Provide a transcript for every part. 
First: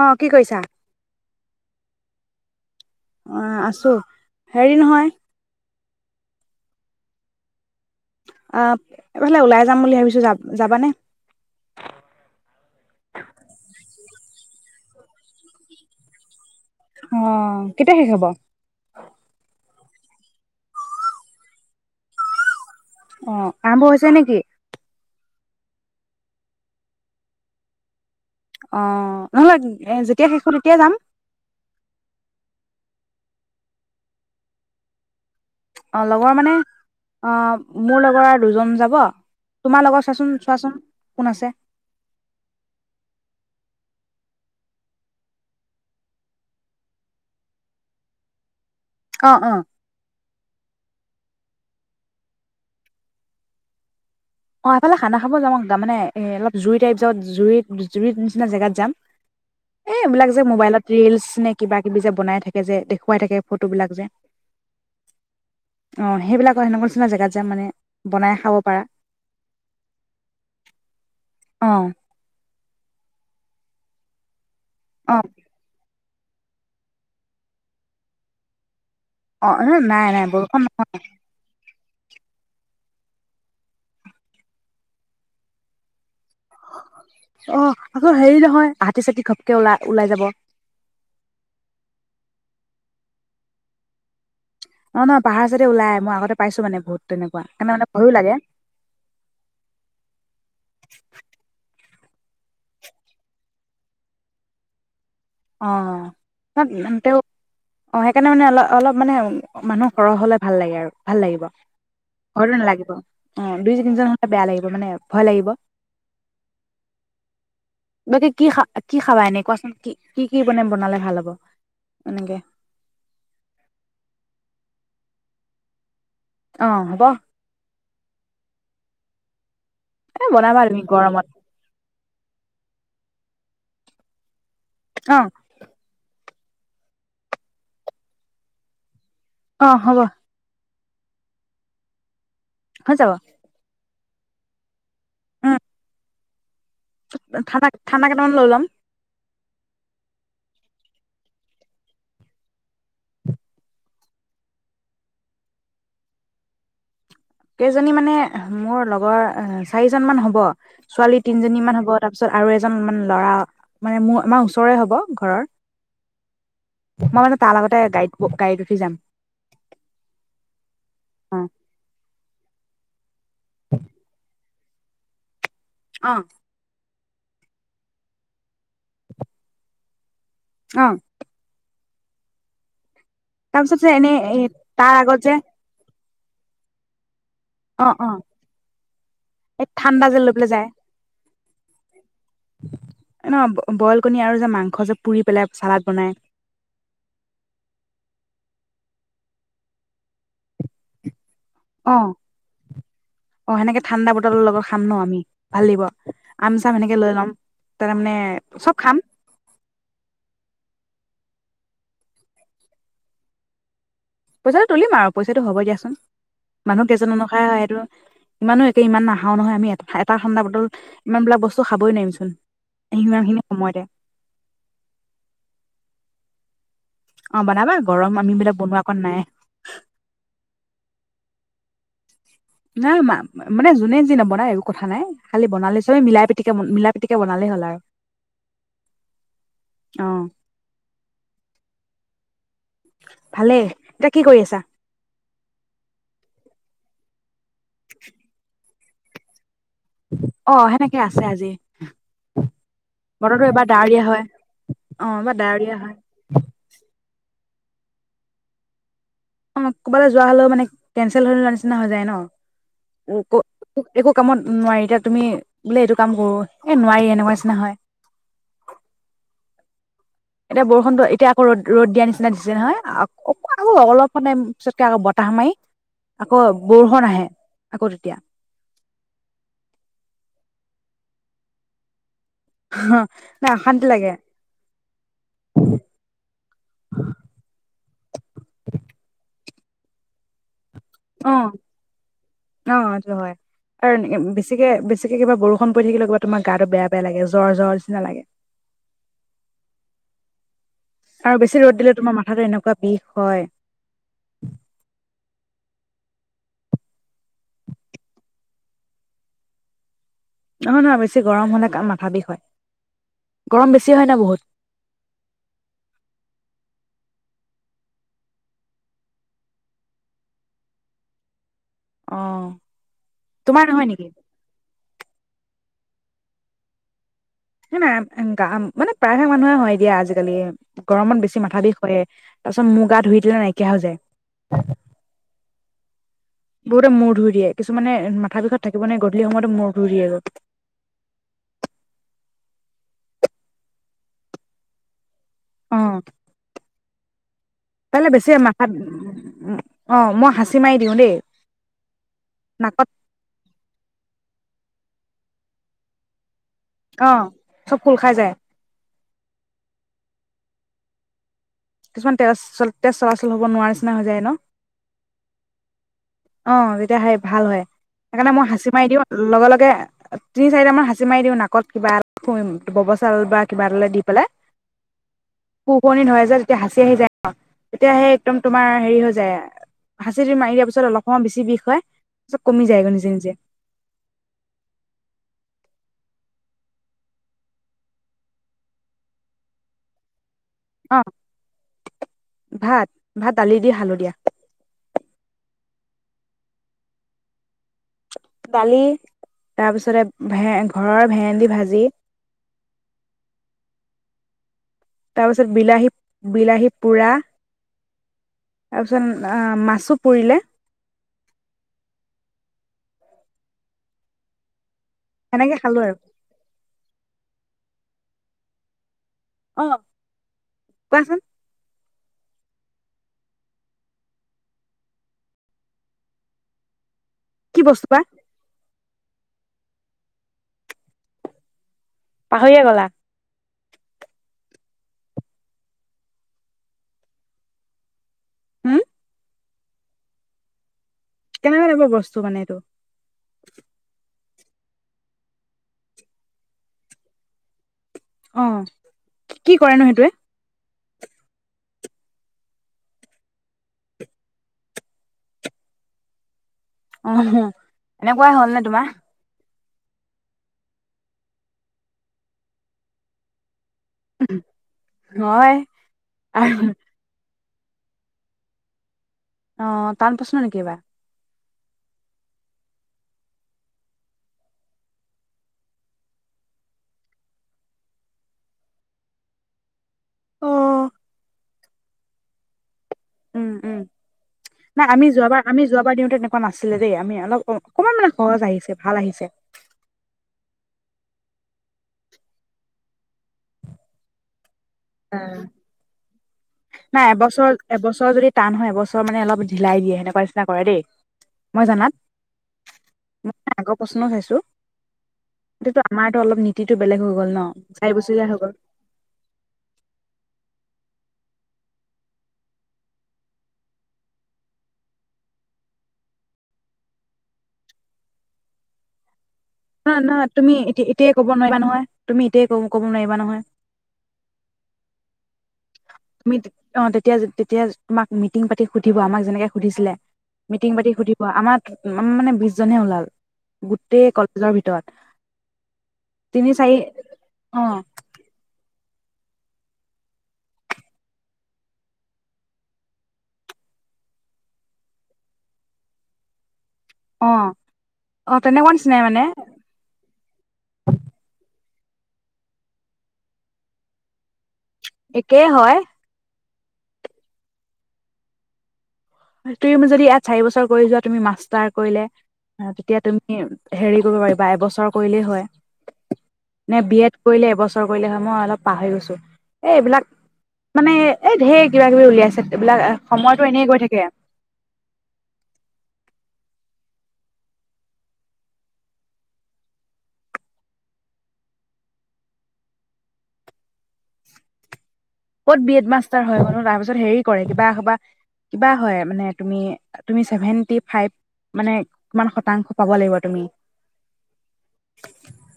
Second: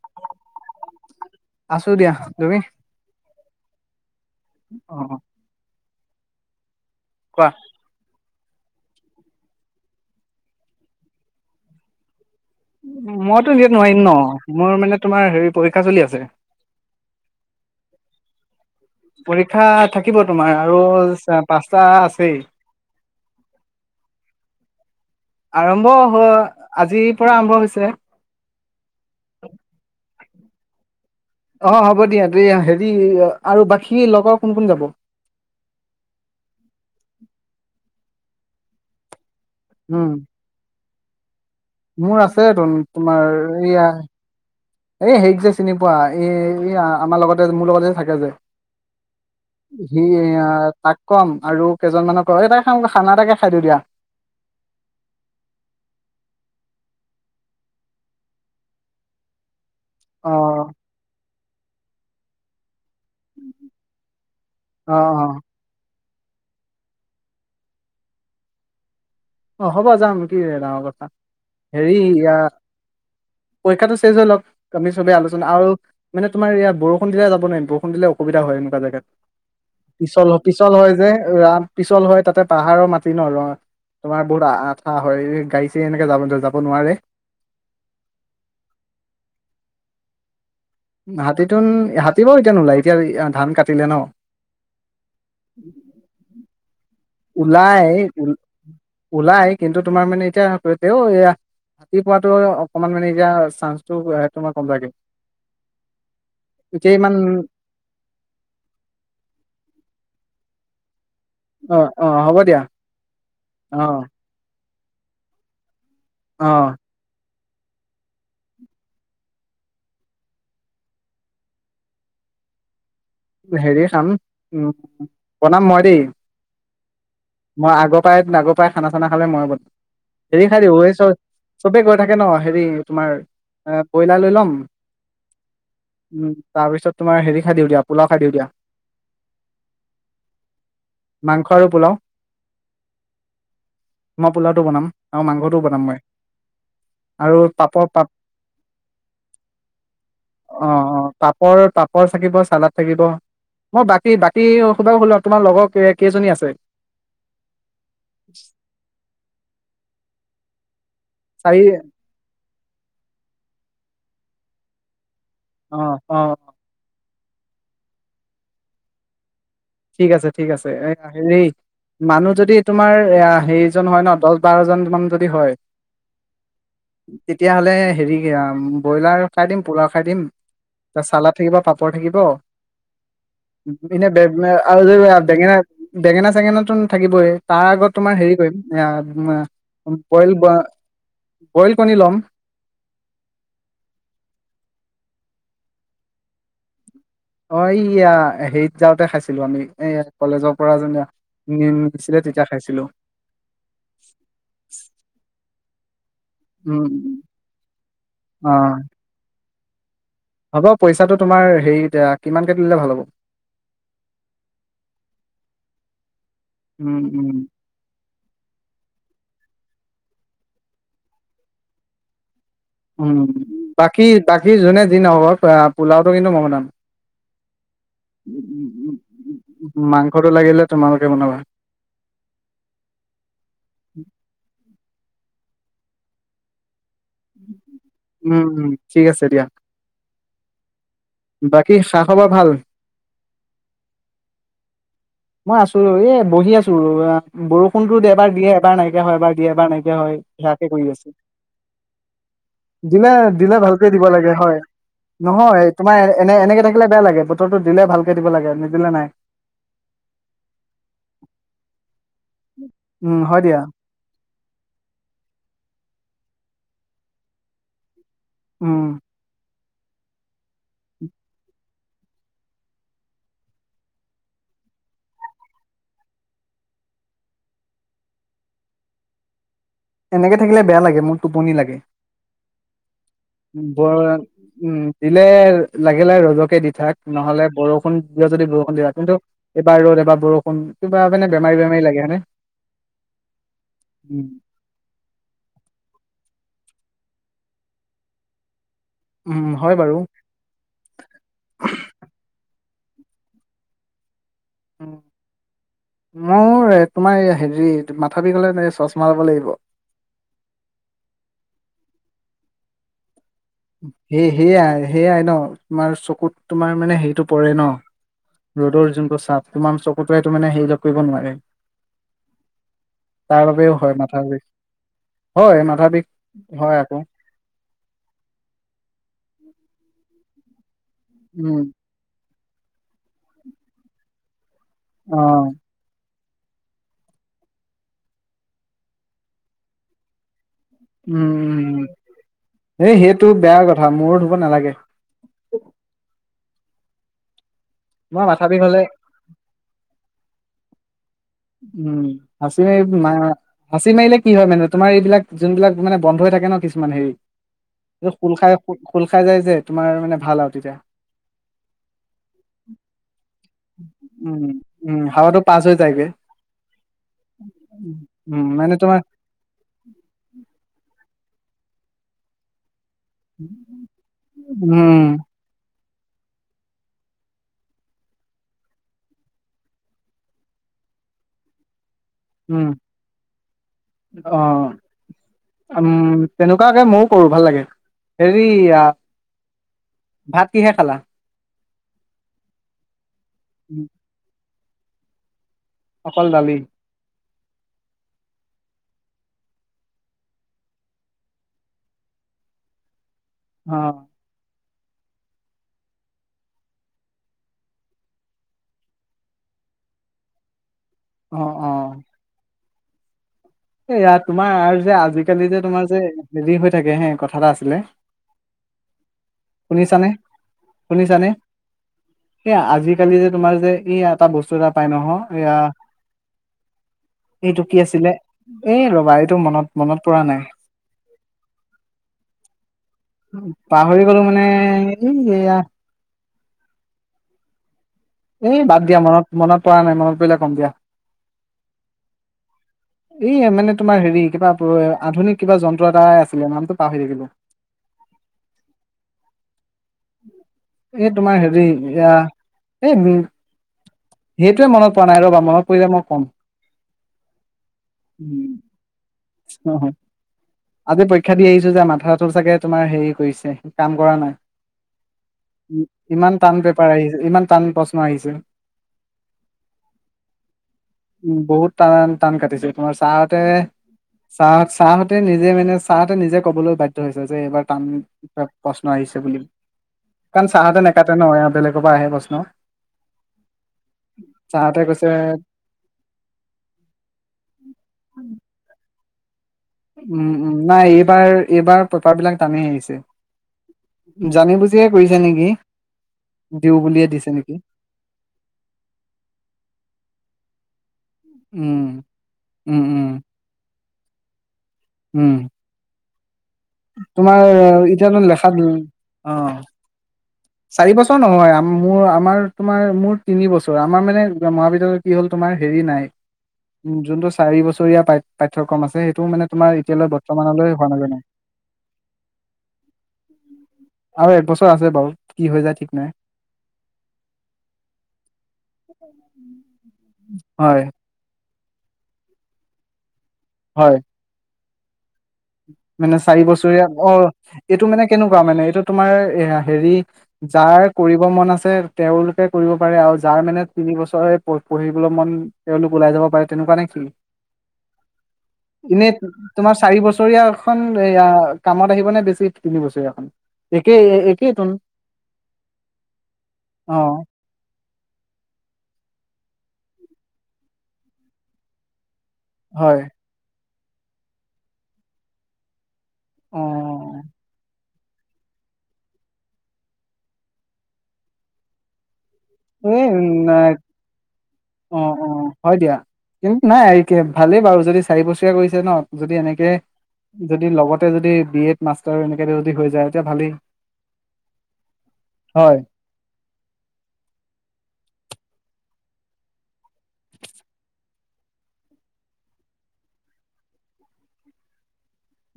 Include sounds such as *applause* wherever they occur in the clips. অ কি কৈইছা আচু দিয়া তুমি অ আছো হেৰি অ নহয়, কোৱা, আহ এইফালে ওলাই যাম বুলি ভাবিছো য যাবানে। মইতো দিয়াত নোৱাৰিম ন মোৰ মানে তোমাৰ হেৰি পৰীক্ষা চলি আছে। অ কেতিয়া শেষ হব, পৰীক্ষা থাকিব তোমাৰ আৰু পাঁচটা আছেই অ আৰম্ভ হৈছে নেকি? আৰম্ভ হ আজিৰ পৰা আৰম্ভ হৈছে। অ নহ'লে এ যেতিয়া শেষো তেতিয়াাই যাম। অ হ'ব দিয়া এই হেৰি আৰু বাকী লগৰ কোন কোন যাব অ লগৰ মানে অ মোৰ লগৰ আৰু দুজন যাব তোমাৰ উম লগত চোৱাচোন চোৱাচোন কোন আছে? মোৰ আছে, তুন-তোমাৰ এয়া এ, হেইক যে চিনি পোৱা, এ, আমাৰ লগতে মোৰ লগতে যে থাকে যে অ অ *unintelligible* তাক ক'ম আৰু কেইজনমানক *unintelligible* খানা এটাকে খাই দিও দিয়া। অ', এফালে খানা খাব যামওঁ তাৰ মানে এ, অলপ জুই টাইপ য জুই জুৰিত নিচিনা জেগাত যাম এ অ এইবিলাক যে মোবাইলত ৰিলচ নে কিবা কিবি যে বনাই থাকে যে দেখো কই থাকে ফটোবিলাক যে অ অ অ', সেইবিলাকৰ সেনেকুৱা নিচিনা জেগাত যে মানে, বনাই খাব পাৰা। অ', হ'বা যাম, কি ডাঙৰ কথা অ হেৰি ইয়া পৰীক্ষাটো চেজ হৈলক। তুমি চবে অ আলোচনা আৰু মানে তোমাৰ ইয়াত বৰষুণ দিলে যাব নোৱাৰিম, বৰষুণ দিলে অসুবিধা হয় এনেকুৱা জাগাত। অ নাই নাই পিছল বৰষুণ পিছল হয় যে, ৰাম পিছল হয় তাতে পাহাৰৰ মাটি ন', ৰ তোমাৰ বহুত আঠা হয়, গাড়ী চাৰি এনেকে যাব যাব নোৱাৰে। অ আকৌ হেৰি নহয় হাতী ছাতি ঘপকে ওলাই ওলাই যাব। হাতীটোন হাতী বাৰু এতিয়া নোলায়, এতিয়া ধান কাটিলে ন। নহ পাহাৰ চাইডে ওলাই, মই আগতে পাইছোঁ মানে বহুত। তেনেকুৱা সেইকাৰণে মানে ওলাই, ভয়ো লাগে ওলাই কিন্তু তোমাৰ মানে এতিয়া তেওঁ এয়া পোৱোটো অকনমান মানে এতিয়া চান্সটো সেইটো কম লাগে। অ', এতিয়া ইমান তেওঁ অ', সেইকাৰণে মানে অলপ, অলপ মানে মানুহ সৰহ হ'লে ভাল লাগে আৰু ভাল লাগিব অ অ হ'ব ঘৰতো দিয়া নালাগিব অ', দুই, অ তিনিজন হ'লে বেয়া লাগিব মানে ভয় লাগিব অ'। বাকী কি খা-কি‌ খাবা এনে কোৱাচোন? কি কি, কি মানে বনালে ভাল হ'ব এনেকে। হেৰি খাম উম, বনাম মই দেই অ', হ'ব। মই আগৰ পাই, আগৰ পাই খানা, চানা খালে ময়ে এ বনাবা তুমি বনা গৰমত *unintelligible* চবে থাকে ন হেৰি তোমাৰ এ, ব্ৰইলাৰ লৈ ল'ম অ' উম, তাৰ পিছত তোমাৰ হেৰি খাই দিওঁ দিয়া, পোলাও খাই দিওঁ দিয়া। অ', হ'ব। মাংস আৰু পোলাও হৈ যাব মই পোলাওটো বনাম আৰু উম মাংসটোও বনাম মই আৰু ঠাণ্ডা পাপৰ পাপ কেইটামান লৈ লম অ অ পাপৰ পাপৰ থাকিব চালাাদ থাকিব মই বাকী বাকী সলো তোমাৰ লগৰ কেইজনী আছে কেইজনী মানে মোৰ লগৰ অ চাৰিজন মান হ'ব ছোৱালী চাৰি তিনিজনী মান হব তাৰ পিছত আৰু এজন মান ল'ৰা মানে মোৰ আমাৰ ওচৰে হ'ব ঘৰৰ অ অ মই মানে তাৰ লগতে গাড়ী গাড়ীত উঠি যাম ঠিক আছে ঠিক আছে এ অ হেৰি মানুহ যদি তোমাৰ অ সেইজন হয় ন দল বাৰজন মান যদি হয় অ তেতিয়াহ'লে হেৰি ব্ৰইলাৰ খাই দিম পোলাও খাই দিম অ ত চালাত থাকিব প ও পৰ থাকিব তাৰ পাছতে এনেই এই তাৰ আৰুযে আগত যে টেঙা বেঙেনা চেঙেনাটো থাকিবই তাৰ অ আগত অ তোমাৰ হেৰি কৰিম এই ঠাণ্ডা যে লৈ বইল পেলাই যায় বইল কণী ল'ম ন বইল কণী আৰু যে মাংস যে পুৰি পেলাই ছালাড বনাই অ এইয়া হেৰিত যাওঁতে খাইছিলো আমি এই কলেজক অ খাইছিলো অ সেনেকে ঠাণ্ডা বটলৰ লগত খাম ন আমি ভাল লাগিব আম চাম সেনেকে লৈ উম লম তাৰমানে অ চব খাম হ'ব পইচাটো তোমাৰ হেৰি কিমানকে তুলিলে ভাল হ'ব পইচাটো তুলিম আৰু পইচাটো হ'ব দিয়াচোন মানুহ উম কেইজন উম অনুসায় হয় সেইটো ইমানো একে ইমান নাখাও নহয় আমি এটা খডাৰ বদল ইমান বিলাক বস্তু খাবই নোৱাৰিমচোন উম সিমান খিনি সময়তে বাকী বাকী যোনে দিন পোলাওটো কিন্তু মগ অম অ বনাবা গৰম আমি বিলাক বনোৱা কণ নাই মাংসটো লাগিলে তোমালোকে বনাবা নাই মা মানে যোনে যি নবনাই একো কথা নাই খালি বনালে চবে মিলাই পিটিকে মিলা উম -উম ঠিক আছে দিয়া। অ বাক কি খা-খবৰ ভাল? ভালেই। এতিয়া কি কৰি আছা? মই আছো। এ বহি আছো ৰবা বৰষুণতো এবাৰ দিয়ে। এবাৰ নাই। হয় এবাৰ দিয়ে এবাৰ নিদি হয় অ সেয়াকে কৰি সেনেকে আছো। আছে আজি দিলে বতৰটো -দিলে এবাৰ ভালকে ডাৱৰীয়া দিব লাগে হয়। অ এবাৰ নহয় ডাৱৰীয়া হয় -তোমাৰ এনে এনেকে থাকিলে বেয়া লাগে। বতৰটো দিলে ভালকে দিব লাগে আৰু নিদিলে নাই। অ ক'ৰবালে যোৱা হলেও মানে কেনচেল হৈ যোৱা নিচিনা হৈ যায় উম, ন হয় দিয়া একো কামত নোৱাৰি এতিয়া তুমি বোলে এইটো কাম কৰো এ নোৱাৰি এনেকুৱা নিচিনা হয় উম এতিয়া বৰষুণটো এতিয়া আকৌ ৰদ ৰ'দ দিয়া নিচিনা দিছে নহয়। অকমান আকৌ অলপমান পিছতকে আকৌ বতাহ মাৰি আকৌ বৰষুণ আহে আকৌ তেতিয়া এনেকে থাকিলে বেয়া লাগে মোৰ টোপনি লাগে। নাই অশান্তি লাগে উম। দিলে লাগিলে ৰদকে দি থাক নহ'লে বৰষুণ দিয় যদি বৰষুণ দিয়াক কিন্তু এইবাৰ ৰ'দ। এবাৰ বৰষুণ। কিবা মানে অ বেমাৰী বেমাৰী লাগে হয়নে? অ সেটো হয় আৰু বেছিকে বেছি বাকী কিবা বৰষুণ পৰি থাকিলেও কিবা তোমাৰ গাটো বেয়া বেয়া লাগে জ্বৰ- জ্বৰ নিচিনা লাগে। উম হয় বাৰু আৰু বেছি ৰ'দ দিলে তোমাৰ মাথাতো এনেকুৱা বিষ হয় উ মোৰ তোমাৰ হেৰি মাথা বিষ হলে তোমাৰ চচমা লব লাগিব। নহয় -নহয়। বেছি গৰম হলে মাথা বিষ হয়। গৰম বেছি হয় ন সেই বহুত সেয়াই সেইয়াই ন তোমাৰ চকুত তোমাৰ মানে সেইটো পৰে ন? ৰ'দৰ যোনটো চাপ তোমাৰ চকুতোৱেটো মানে হেই কৰিব নোৱাৰে। অ তাৰ তোমাৰ বাবেও নহয় হয় নেকি মাথা বিষ। হয় মাথাবিষ হয় আকৌ। হে না গা মানে প্ৰায়ভাগ মানুহে হয় দিয়া আজিকালি গৰমত বেছি মাথা উম বিষ হয়ে। তাৰপাছত মূৰ গা ধুই দিলে নাইকিয়া হৈ যায় অ বহুতে মূৰ ধুই দিয়ে কিছুমানে মাথা বিষত থাকিব নে গধূলি সময়তো মূৰ ধুই দিয়ে গৈ। উম- উম এই সেইটো বেয়া কথা। মূৰ ধুব নালাগে। কাইলৈ তোমাৰ বেছি মাথা বিষ মাথাত। হলে অ মই হাঁচি মাৰি দিওঁ দেই। উম, হাচি নাকত মাৰি-মা হাচি মাৰিলে কি হয় মান তোমাৰ এইবিলাক যোনবিলাক মানে বন্ধ হৈ থাকে ন কিছুমান হেৰি অ', চব এইটো যায় খোল খাই খোলখাই যায় যে, তোমাৰ মানে ভাল আৰু তেতিয়া। কিছুমান তেজ-তেজ চলাচল হ'ব নোৱাৰা নিচিনা হৈ যায় ন? উম উম হাৱাটো পাছ হৈ যায়গে অ', যেতিয়া হেই ভাল হয়, সেইকাৰণে মই উম হাঁচি মানে মাৰি তোমাৰ দিওঁ লগে, লগে তিনি, চাৰিটা মান হাঁচি মাৰি দিওঁ নাকত কিবা শুই *unintelligible* বা কিবা এডালে দি পেলাই উম পোৱণি ধৰে যে, যেতিয়া হাঁচি আহি যায় আৰু তেতিয়া‌ সেই একদম তোমাৰ হেৰি হৈ যায় হাঁচিটো মাৰি দিয়া পিছত অলপ অ', বেছি বিষ হয়। চব কমি উম যায় গৈ নিজে, নিজে। অ উম, তেনেকুৱাকে ময়ো কৰোঁ ভাল লাগে, হেৰি‌ আ অ', ভাত, ভাত দালি দি খালো দিয়া। অকল দালি? দালি তাৰপিছতে ভে, ঘৰৰ ভেন্দি ভাজি। অ'। তাৰপিছত বিলাহী, বিলাহী পোৰা তাৰপিছত আ, মাছো পুৰিলে। অ', অ'। এৰা তোমাৰ যে, আজিকালি সেনেকে যে, খালো তোমাৰ আৰু যে, হেৰি হৈ থাকে হে কথা এটা আছিলে অ শুনিছানে, কোৱাচোন শুনিছানে? এয়া আজিকালি যে, তোমাৰ যে, এই এটা বস্তু এটা পাই নহয় এয়া সেইটো কি বস্তু বা আছিলে? এ, ৰ'বা এইটো মনত, মনত পৰা নাই। পাহৰিয়ে গ'লা? পাহৰি গ'লো মানে এই এয়া এ, উম বাদ দিয়া মনত মনত পৰা নাই মনত পৰিলে কম দিয়া। কেনেকা টাইপৰ বস্তু মানে এইটো? এই মানে তোমাৰ হেৰি কিবা আধুনিক, কিবা যন্ত্ৰ এটা আছিলে নামতটো পাহৰি থাকিলোঁ। অ', কি কৰে নো সেইটোৱে? এই তোমাৰ হেৰি এইয়া এই উম, হেইটোৱে মনত পৰা নাই ৰ'বা মনত পৰিলে মই কম। অহ, এনেকুৱাই হ'ল নে তোমাৰ? অ', আজি পৰীক্ষা দি আহিছো যে, মাথাটো চাগে তোমাৰ হেৰি কৰিছে কাম কৰা নাই। হয় উ ইমান টান পেপাৰ আহিলে ইমান টান প্ৰশ্ন আহিছে অ টান প্ৰশ্ন নেকিবা উম বহুত টান টান কাটিছে তোমাৰ ছাৰতে ছা ছাৰহতে নিজে মানে ছাৰহঁতে নিজে কবলৈ বাধ্য হৈছে যে এইবাৰ টান প্ৰশ্ন আহিছে বুলি কাৰণ চাৰহঁতে উম নাকাটে নহয় বেলেগ ক পৰা আহে প্ৰশ্ন উম উম ছাৰহতে নাই কৈছে আমি যোৱাবাৰ আমি যোৱাবাৰ দিওঁতে এনেকুৱা নাছিলে দেই আমি অলপ অকনমান মানে সহজ আহিছে ভাল আহিছে *unintelligible* উম উম নাই এইবাৰ এইবাৰ পেপাৰ বিলাক টানি আহিছে জানি বুজি অ বুলিয়ে নাই দিছে এবছৰ নেকি এবছৰ যদি টান হয় এবছৰ মানে অলপ ঢিলাই দিয়ে সেনেকুৱা চনা কৰা দেই মই উম, জানাত উম, উম, ম আগ প্ৰশ্ন খাইছোঁ উম, সেইটো আমাৰ অলপ নি তোমাৰ এতিয়া লেখাত অ চাৰি বছৰ নহয় মোৰ আমাৰ তোমাৰ মোৰ তিনি বছৰ আমাৰ মানে মহাবিদ্যালয় কি হ'ল তোমাৰ হেৰি নাই যোনটো চাৰি বছৰীয়া পাঠ্যক্ৰম আছে সেইটো মানে তোমাৰ নহ এতিয়ালৈ নহ তুমি বৰ্তমানলৈ এতিয়া হোৱা এতিয়াই নাজানে। কব নোৱাৰিবা নহয় তুমি এতিয়াই ক কব নোৱাৰিবা নহয় আৰু একবছৰ আছে বাৰু কি হৈ যায় ঠিক নাই তুমি অ তেতিয়া তেতিয়া তোমাক মিটিং পাতি সুধিব আমাক যেনেকে সুধিছিলে মিটিং পাতি হয় সুধিব আমাক উ মানে বিশ জনে ওলাল হয় গোটেই কলেজৰ ভিতৰত মানে চাৰি বছৰীয়া অ অ এইটো মানে কেনেকুৱা মানে এইটো তোমাৰ এ হেৰি যাৰ কৰিব মন আছে তেওঁলোকে কৰিব পাৰে আৰু যাৰ মানে তিনি বছৰে পঢ়িবলৈ মন তেওঁওলোক ওলাই যাব পাৰে তেনেকুৱা নে অ অ তেনেকুৱা নিচিনাই এনে মানে তোমাৰ চাৰি বছৰ খন এয়া কামত আহিব নে বেছি তিনি বছৰীয়াখন একেই একেইতোন একেই হয় অ তুমি যদি ইয়াত চাৰি বছৰ কৰি যোৱা তুমি মাষ্টাৰ কৰিলে অ তেতিয়া হয় তুমি হেৰি কৰিব পাৰিবা এবছৰ কৰিলেই হয় অ নে বি এড কৰিলে এবছৰ কৰিলে হয় মই অলপ পাহৰি গৈছোঁ এই এইবিলাক মানে এই ধেই কিবা কিবি উলিয়াইছে এইবিলাক সময়তো এনে এই গৈ থাকে অ অ হয় দিয়া কিন্তু নাই ভালেই বাৰু যদি চাৰি বছৰীয়া কৰিছে ন যদি এনেকে যদি লগতে যদি বি এড মাষ্টাৰ এনেকে যদি হৈ যায় তেতিয়া ভালেই ক'ত বি হয় এড মাষ্টাৰ হয় কো তাৰপিছত হেৰি কৰে কিবা কিবা হয় মানে তুমি চেভেনটি ফাইপ মানে কিমান শতাংশ পাব লাগিব তুমি।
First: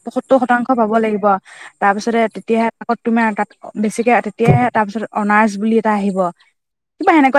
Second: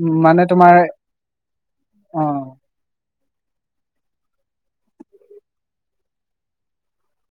উম, পশত্তোৰ মানে শতাংশ তোমাৰ পাব লাগিব তাৰ পিছতে অ'। তেতিয়াহে আকৌ তোমাৰ তাত বেছিকে আতা এতিয়া তাৰপিছত অনাৰ্ছ বুলি এটা আহিব কিবা এনেকুৱা ধে